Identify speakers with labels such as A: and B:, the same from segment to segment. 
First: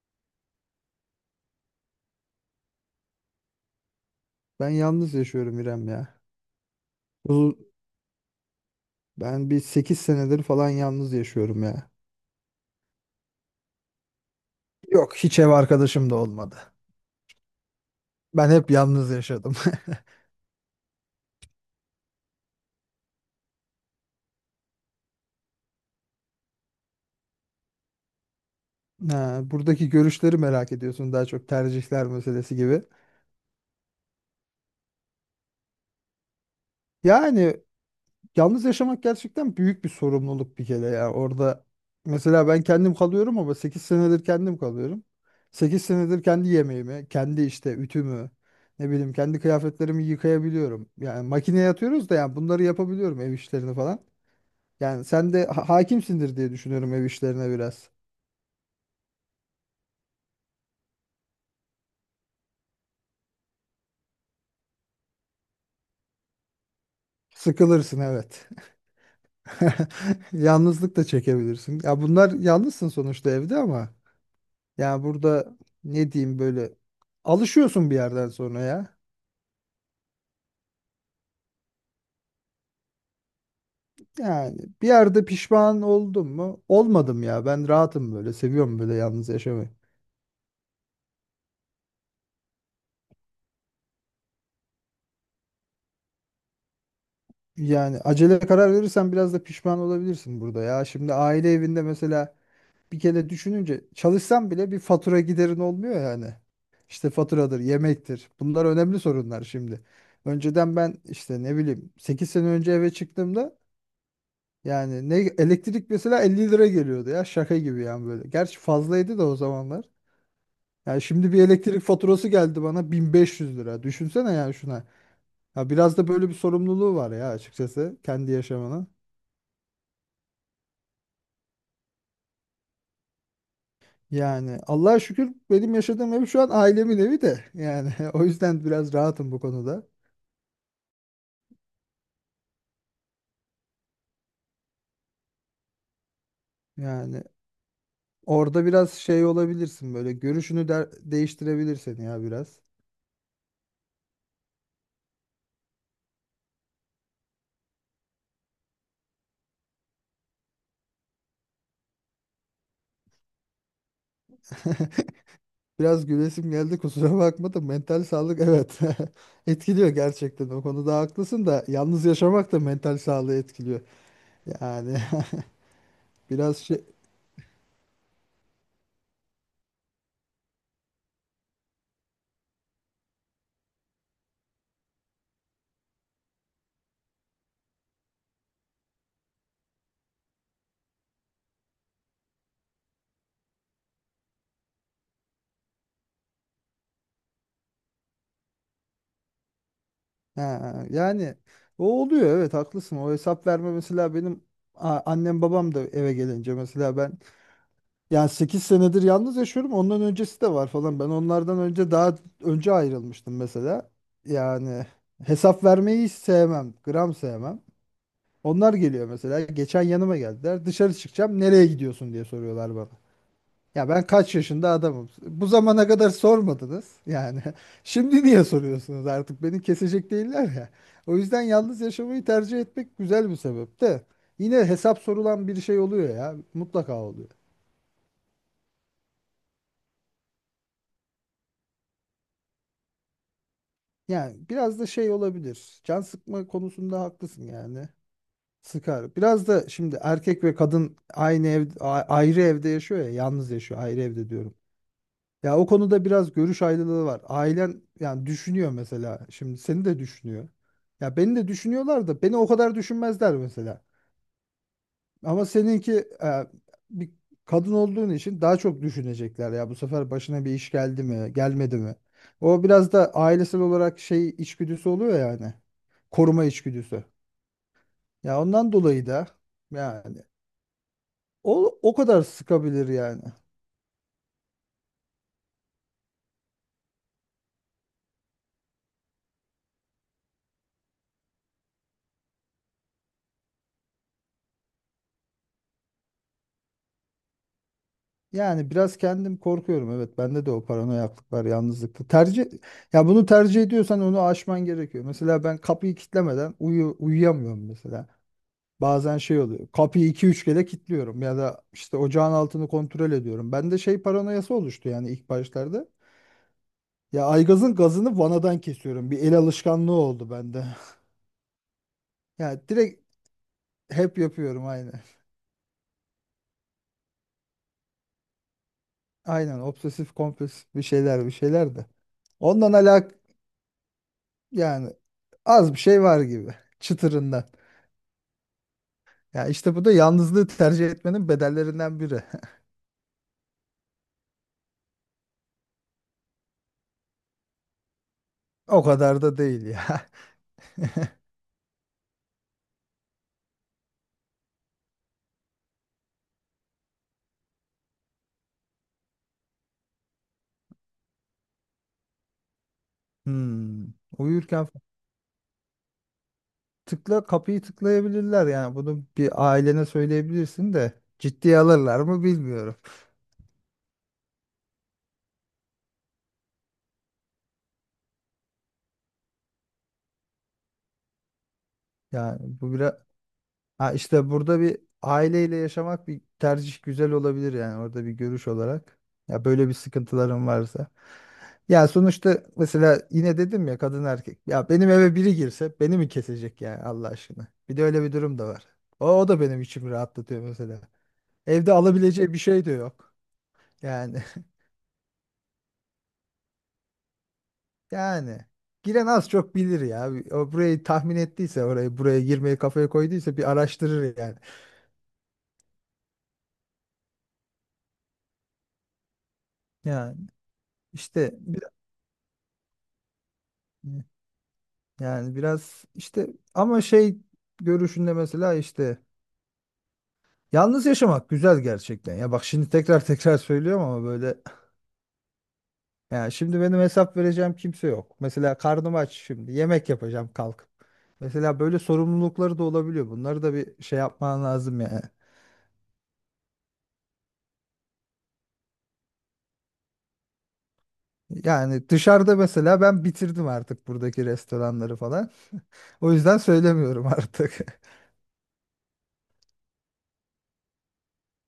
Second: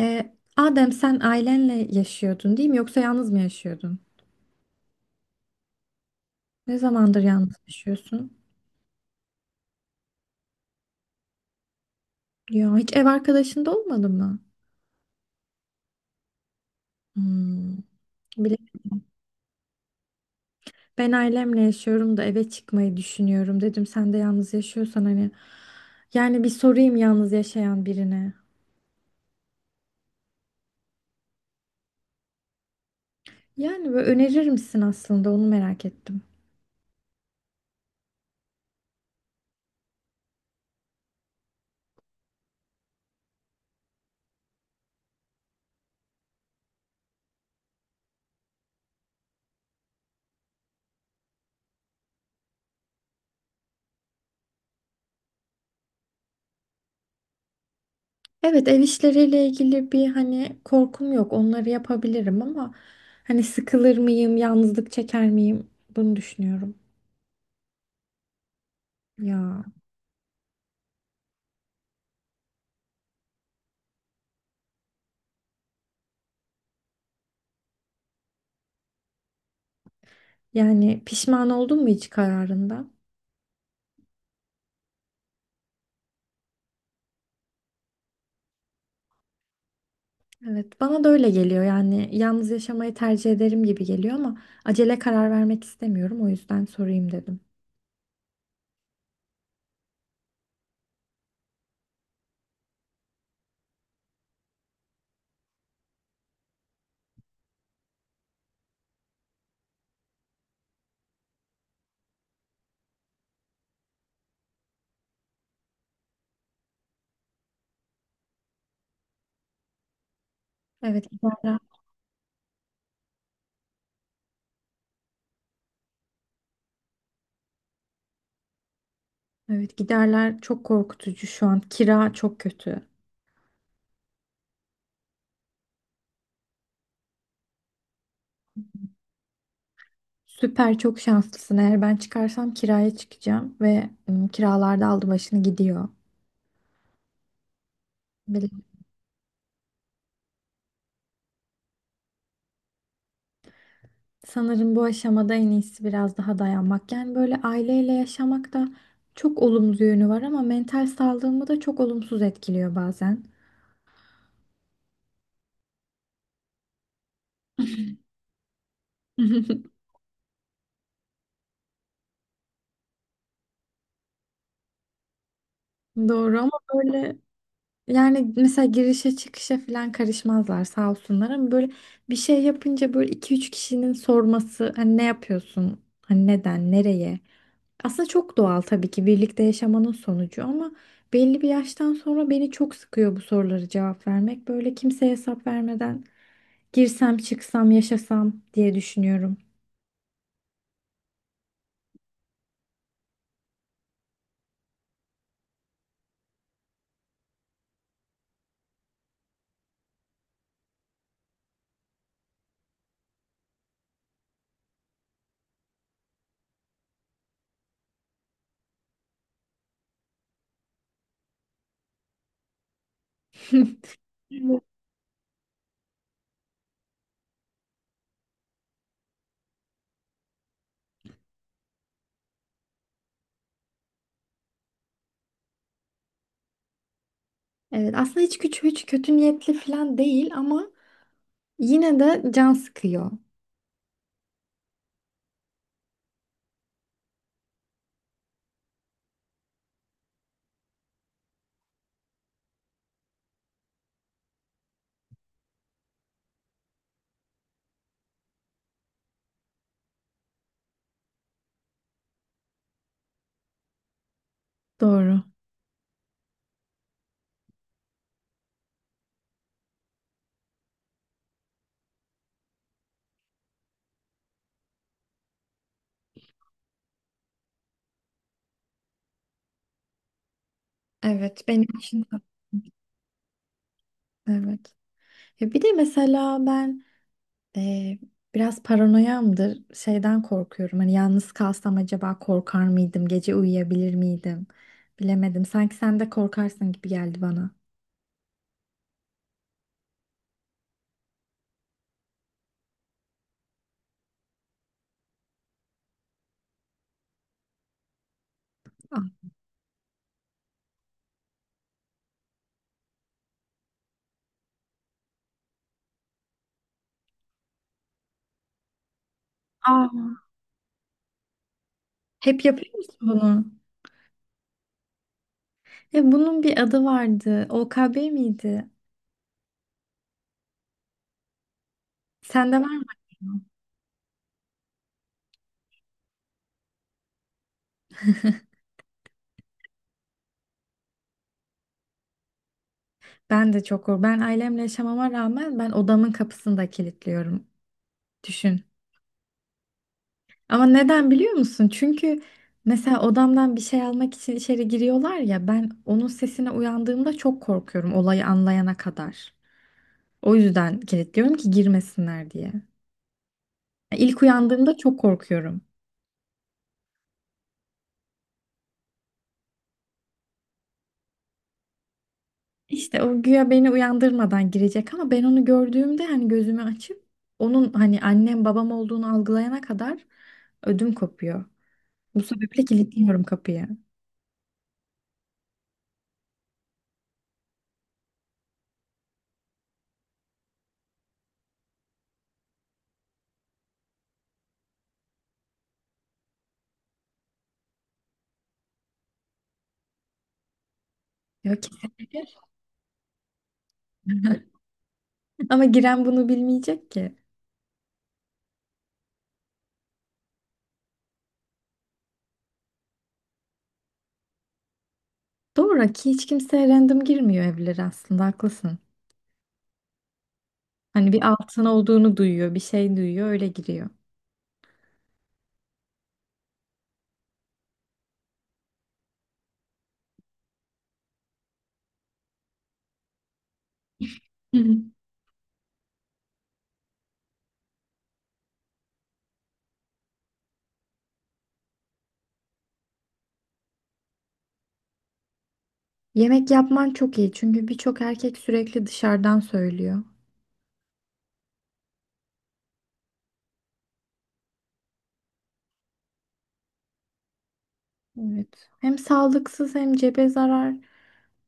A: Ee, Adem, sen ailenle yaşıyordun değil mi? Yoksa yalnız mı yaşıyordun?
B: Ben yalnız yaşıyorum İrem ya.
A: Ne zamandır yalnız
B: Bu
A: yaşıyorsun?
B: ben bir 8 senedir falan yalnız yaşıyorum ya.
A: Ya hiç ev arkadaşın da olmadı mı?
B: Yok hiç ev arkadaşım da olmadı.
A: Hmm.
B: Ben
A: Bile
B: hep yalnız yaşadım.
A: ben ailemle yaşıyorum da eve çıkmayı düşünüyorum dedim. Sen de yalnız yaşıyorsan hani yani bir sorayım yalnız yaşayan birine.
B: Ha, buradaki görüşleri merak ediyorsun, daha çok tercihler meselesi gibi.
A: Yani böyle önerir misin, aslında onu merak ettim.
B: Yani yalnız yaşamak gerçekten büyük bir sorumluluk bir kere ya. Orada mesela ben kendim kalıyorum, ama 8 senedir kendim kalıyorum. 8 senedir kendi yemeğimi, kendi işte ütümü, ne bileyim kendi kıyafetlerimi yıkayabiliyorum. Yani makineye atıyoruz da yani bunları yapabiliyorum, ev işlerini falan. Yani sen de hakimsindir diye düşünüyorum ev işlerine biraz.
A: Evet, ev işleriyle ilgili bir hani korkum yok. Onları yapabilirim ama hani sıkılır mıyım, yalnızlık çeker miyim? Bunu düşünüyorum.
B: Sıkılırsın, evet.
A: Ya.
B: Yalnızlık da çekebilirsin. Ya bunlar, yalnızsın sonuçta evde, ama yani burada ne diyeyim, böyle alışıyorsun bir yerden sonra ya.
A: Yani pişman oldun mu hiç kararında?
B: Yani bir yerde pişman oldum mu? Olmadım ya. Ben rahatım böyle. Seviyorum böyle yalnız yaşamayı.
A: Evet, bana da öyle geliyor. Yani yalnız yaşamayı tercih ederim gibi geliyor ama acele karar vermek istemiyorum. O yüzden sorayım dedim.
B: Yani acele karar verirsen biraz da pişman olabilirsin burada ya. Şimdi aile evinde mesela, bir kere düşününce, çalışsan bile bir fatura giderin olmuyor yani. İşte faturadır, yemektir. Bunlar önemli sorunlar şimdi. Önceden ben işte ne bileyim, 8 sene önce eve çıktığımda yani ne elektrik mesela, 50 lira geliyordu ya, şaka gibi yani böyle. Gerçi fazlaydı da o zamanlar. Yani
A: Evet,
B: şimdi bir
A: giderler.
B: elektrik faturası geldi bana 1500 lira. Düşünsene yani şuna. Ya biraz da böyle bir sorumluluğu var ya, açıkçası kendi yaşamına.
A: Evet, giderler çok korkutucu şu an. Kira çok kötü.
B: Yani Allah'a şükür benim yaşadığım ev şu an ailemin evi de. Yani o yüzden biraz rahatım bu konuda.
A: Süper, çok şanslısın. Eğer ben çıkarsam kiraya çıkacağım ve kiralarda aldı başını gidiyor.
B: Yani orada biraz şey olabilirsin, böyle görüşünü değiştirebilir seni ya biraz.
A: Sanırım bu aşamada en iyisi biraz daha dayanmak. Yani böyle aileyle yaşamak da çok olumlu yönü var ama mental sağlığımı da çok olumsuz etkiliyor bazen.
B: Biraz gülesim geldi, kusura bakma da, mental sağlık, evet, etkiliyor gerçekten, o konuda haklısın da yalnız yaşamak da mental sağlığı etkiliyor. Yani
A: Doğru ama
B: biraz şey.
A: böyle. Yani mesela girişe çıkışa falan karışmazlar sağ olsunlar ama böyle bir şey yapınca böyle iki üç kişinin sorması, hani ne yapıyorsun? Hani neden? Nereye? Aslında çok doğal tabii ki, birlikte yaşamanın sonucu ama belli bir yaştan sonra beni çok sıkıyor bu soruları cevap vermek. Böyle kimseye hesap vermeden girsem, çıksam, yaşasam diye düşünüyorum.
B: Ha, yani o oluyor, evet haklısın. O hesap verme mesela, benim annem babam da eve gelince mesela, ben yani 8 senedir yalnız yaşıyorum. Ondan öncesi de var falan. Ben onlardan önce daha önce ayrılmıştım mesela. Yani hesap vermeyi hiç sevmem. Gram sevmem. Onlar geliyor mesela. Geçen yanıma geldiler. Dışarı çıkacağım. Nereye gidiyorsun diye soruyorlar bana. Ya ben kaç
A: Evet.
B: yaşında adamım. Bu zamana kadar sormadınız. Yani şimdi niye soruyorsunuz artık? Beni kesecek değiller ya. O yüzden yalnız yaşamayı tercih etmek güzel bir sebep de. Yine hesap sorulan bir şey oluyor ya. Mutlaka oluyor.
A: Evet, aslında hiç küçük, hiç kötü niyetli falan değil ama yine de can sıkıyor.
B: Yani biraz da şey olabilir. Can sıkma konusunda haklısın yani. Sıkar. Biraz da şimdi erkek ve kadın aynı ev, ayrı evde yaşıyor ya. Yalnız yaşıyor. Ayrı evde diyorum. Ya o konuda biraz görüş ayrılığı var. Ailen yani düşünüyor mesela. Şimdi seni de düşünüyor. Ya beni de düşünüyorlar da beni o kadar düşünmezler mesela.
A: Doğru.
B: Ama seninki, e, bir kadın olduğun için daha çok düşünecekler ya, bu sefer başına bir iş geldi mi, gelmedi mi? O biraz da ailesel olarak şey içgüdüsü oluyor yani. Koruma içgüdüsü. Ya ondan dolayı da yani
A: Evet, benim
B: o
A: için de.
B: kadar sıkabilir yani.
A: Evet. Ya bir de mesela ben eee, biraz paranoyamdır. Şeyden korkuyorum. Hani yalnız kalsam acaba korkar mıydım? Gece uyuyabilir miydim? Bilemedim. Sanki sen de korkarsın gibi geldi bana.
B: Yani biraz kendim korkuyorum. Evet, bende de o paranoyaklık var, yalnızlıkta. Tercih, ya bunu tercih ediyorsan onu aşman gerekiyor. Mesela ben kapıyı kilitlemeden uyuyamıyorum mesela.
A: Aa.
B: Bazen şey oluyor. Kapıyı 2 3 kere kilitliyorum ya da işte ocağın altını kontrol ediyorum. Bende şey paranoyası oluştu yani ilk başlarda. Ya aygazın gazını vanadan kesiyorum. Bir el alışkanlığı oldu bende.
A: Hep
B: Ya
A: yapıyor musun
B: direkt
A: bunu?
B: hep yapıyorum aynı.
A: Ya bunun bir adı vardı. OKB miydi?
B: Aynen, aynen, obsesif kompulsif, bir şeyler bir şeyler de.
A: Sende
B: Ondan
A: var
B: alak.
A: mı?
B: Yani az bir şey var gibi, çıtırından. Ya işte bu da yalnızlığı tercih etmenin bedellerinden biri.
A: Ben de çok korkuyorum. Ben ailemle yaşamama rağmen ben odamın kapısını da kilitliyorum. Düşün.
B: O kadar da değil ya.
A: Ama neden biliyor musun? Çünkü mesela odamdan bir şey almak için içeri giriyorlar ya, ben onun sesine uyandığımda çok korkuyorum olayı anlayana kadar. O yüzden kilitliyorum ki girmesinler diye.
B: Hmm.
A: İlk
B: Uyurken
A: uyandığımda çok korkuyorum.
B: kapıyı tıklayabilirler, yani bunu bir ailene söyleyebilirsin de, ciddiye alırlar mı bilmiyorum.
A: İşte o güya beni uyandırmadan girecek ama ben onu gördüğümde hani gözümü açıp onun hani annem babam olduğunu algılayana kadar ödüm kopuyor. Bu
B: Yani
A: sebeple
B: bu biraz.
A: kilitliyorum kapıyı.
B: Ha, işte burada bir aileyle yaşamak bir tercih, güzel olabilir yani, orada bir görüş olarak. Ya böyle bir sıkıntıların varsa. Ya sonuçta mesela yine dedim ya, kadın erkek. Ya benim eve biri girse beni mi kesecek yani, Allah aşkına. Bir de öyle bir durum da var. O da benim içimi rahatlatıyor mesela.
A: Ya
B: Evde
A: kesinlikle.
B: alabileceği bir şey de yok. Yani
A: Ama giren bunu bilmeyecek ki.
B: yani giren az çok bilir ya. O burayı tahmin ettiyse, orayı, buraya girmeyi kafaya koyduysa, bir araştırır yani.
A: Doğru ki hiç kimse random girmiyor evlere, aslında haklısın.
B: Yani
A: Hani bir
B: işte bir.
A: altın olduğunu duyuyor, bir şey duyuyor, öyle giriyor.
B: Yani biraz işte, ama şey, görüşünde mesela, işte yalnız yaşamak güzel gerçekten. Ya bak şimdi tekrar tekrar söylüyorum, ama böyle
A: Hı hı.
B: yani, şimdi benim hesap vereceğim kimse yok. Mesela karnım aç, şimdi yemek yapacağım kalkıp. Mesela böyle sorumlulukları da olabiliyor. Bunları da bir şey yapman lazım yani.
A: Yemek yapman çok iyi çünkü birçok erkek sürekli dışarıdan söylüyor.
B: Yani dışarıda mesela ben bitirdim artık buradaki restoranları falan. O yüzden söylemiyorum artık.
A: Evet. Hem sağlıksız hem cebe zarar.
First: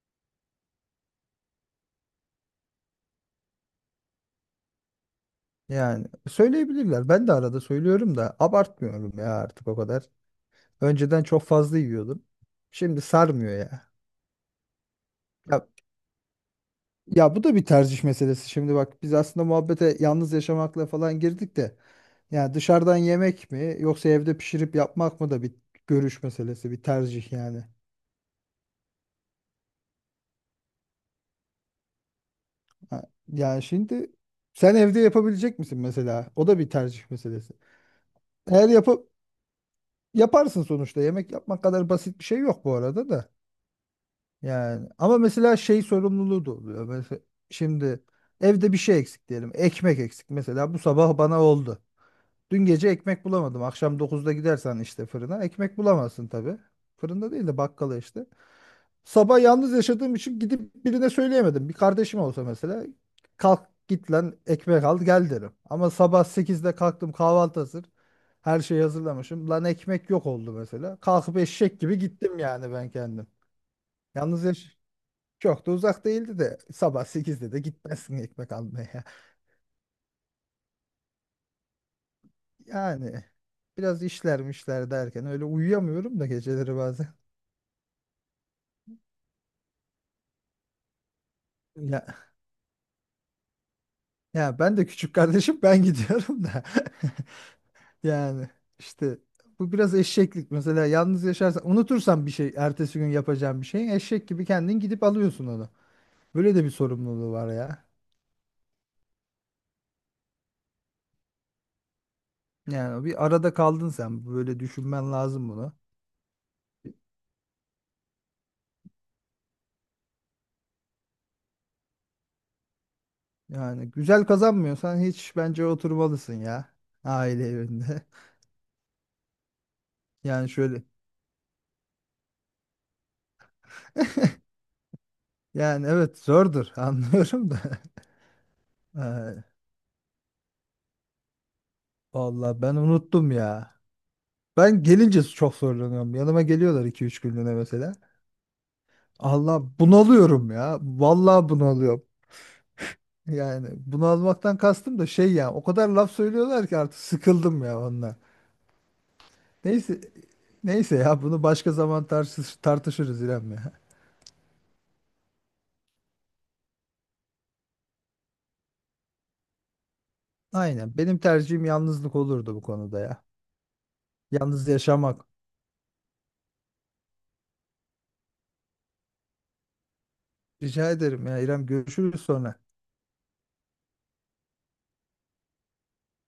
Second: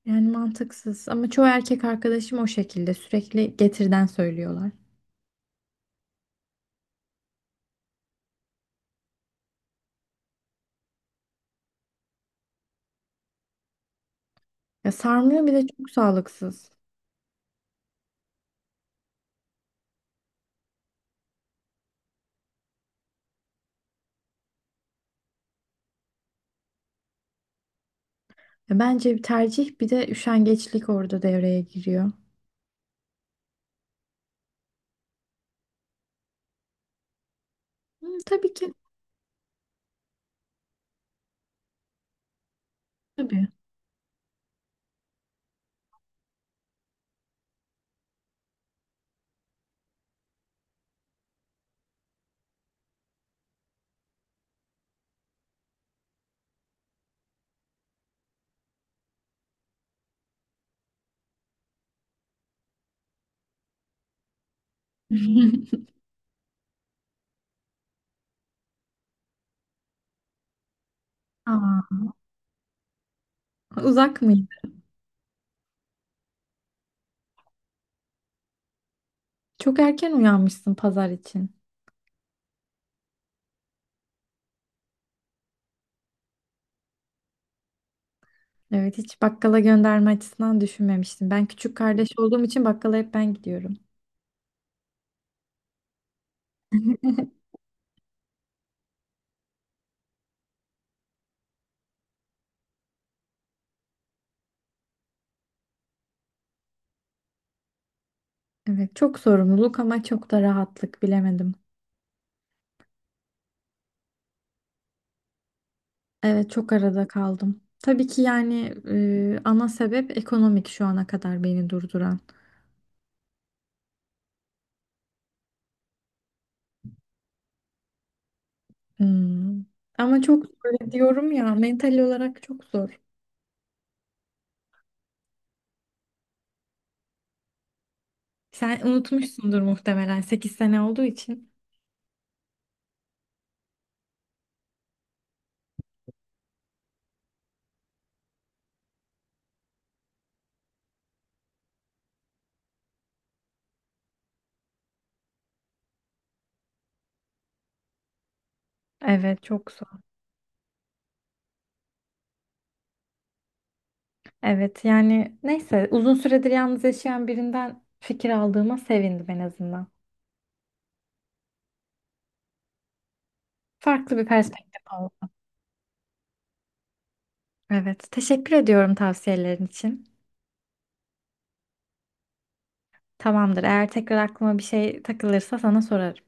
A: Yani mantıksız. Ama çoğu erkek arkadaşım o şekilde sürekli getirden söylüyorlar.
B: Yani söyleyebilirler. Ben de arada söylüyorum da, abartmıyorum ya artık o kadar. Önceden çok fazla yiyordum. Şimdi sarmıyor ya.
A: Ya sarmıyor, bir de
B: Ya,
A: çok sağlıksız.
B: ya bu da bir tercih meselesi. Şimdi bak, biz aslında muhabbete yalnız yaşamakla falan girdik de. Yani dışarıdan yemek mi yoksa evde pişirip yapmak mı da bir görüş meselesi, bir tercih yani.
A: Ya bence bir tercih, bir de üşengeçlik orada devreye giriyor.
B: Ha, yani şimdi sen evde yapabilecek misin mesela? O da bir tercih meselesi.
A: Hı, tabii
B: Eğer
A: ki.
B: yapıp, yaparsın sonuçta. Yemek yapmak kadar basit bir şey yok bu arada da.
A: Tabii.
B: Yani ama mesela şey sorumluluğu da oluyor. Mesela şimdi evde bir şey eksik diyelim. Ekmek eksik. Mesela bu sabah bana oldu. Dün gece ekmek bulamadım. Akşam 9'da gidersen işte fırına, ekmek bulamazsın tabii. Fırında değil de bakkala işte. Sabah yalnız yaşadığım için gidip birine söyleyemedim. Bir kardeşim olsa mesela, kalk git lan ekmek al gel, derim. Ama sabah 8'de kalktım, kahvaltı hazır. Her şeyi hazırlamışım. Lan ekmek yok oldu mesela. Kalkıp eşek
A: Aa,
B: gibi gittim yani ben kendim.
A: uzak
B: Yalnız
A: mıydı?
B: yaş çok da uzak değildi de sabah 8'de de gitmezsin ekmek almaya.
A: Çok erken uyanmışsın pazar için.
B: Yani biraz işlermişler derken öyle uyuyamıyorum da geceleri bazen.
A: Evet, hiç bakkala gönderme açısından düşünmemiştim. Ben küçük kardeş
B: Ya,
A: olduğum için bakkala hep ben gidiyorum.
B: ya ben de küçük kardeşim, ben gidiyorum da. Yani işte bu biraz eşeklik. Mesela yalnız yaşarsan, unutursan bir şey, ertesi gün yapacağın bir şey, eşek gibi kendin gidip alıyorsun onu. Böyle de bir sorumluluğu var ya.
A: Evet, çok sorumluluk ama çok da rahatlık, bilemedim.
B: Yani bir arada kaldın sen, böyle düşünmen lazım bunu.
A: Evet, çok arada kaldım. Tabii ki yani ana sebep ekonomik şu ana kadar beni durduran.
B: Yani güzel kazanmıyorsan hiç bence oturmalısın ya, aile evinde.
A: Hmm. Ama çok
B: Yani şöyle.
A: zor diyorum ya, mental olarak çok zor.
B: Yani evet, zordur, anlıyorum da.
A: Sen
B: Ee,
A: unutmuşsundur muhtemelen 8 sene olduğu için.
B: vallahi ben unuttum ya. Ben gelince çok zorlanıyorum. Yanıma geliyorlar 2 3 günlüğüne mesela. Allah, bunalıyorum ya. Vallahi bunalıyorum. Yani bunalmaktan kastım da şey ya. O kadar laf söylüyorlar ki, artık sıkıldım ya onunla.
A: Evet, çok zor.
B: Neyse, neyse ya, bunu başka zaman tartışırız İrem ya.
A: Evet yani neyse, uzun süredir yalnız yaşayan birinden fikir aldığıma sevindim en azından.
B: Aynen. Benim tercihim yalnızlık olurdu bu konuda ya.
A: Farklı bir
B: Yalnız
A: perspektif
B: yaşamak.
A: oldu. Evet, teşekkür ediyorum tavsiyelerin için.
B: Rica ederim ya, İrem, görüşürüz sonra.
A: Tamamdır, eğer tekrar aklıma bir şey takılırsa sana sorarım.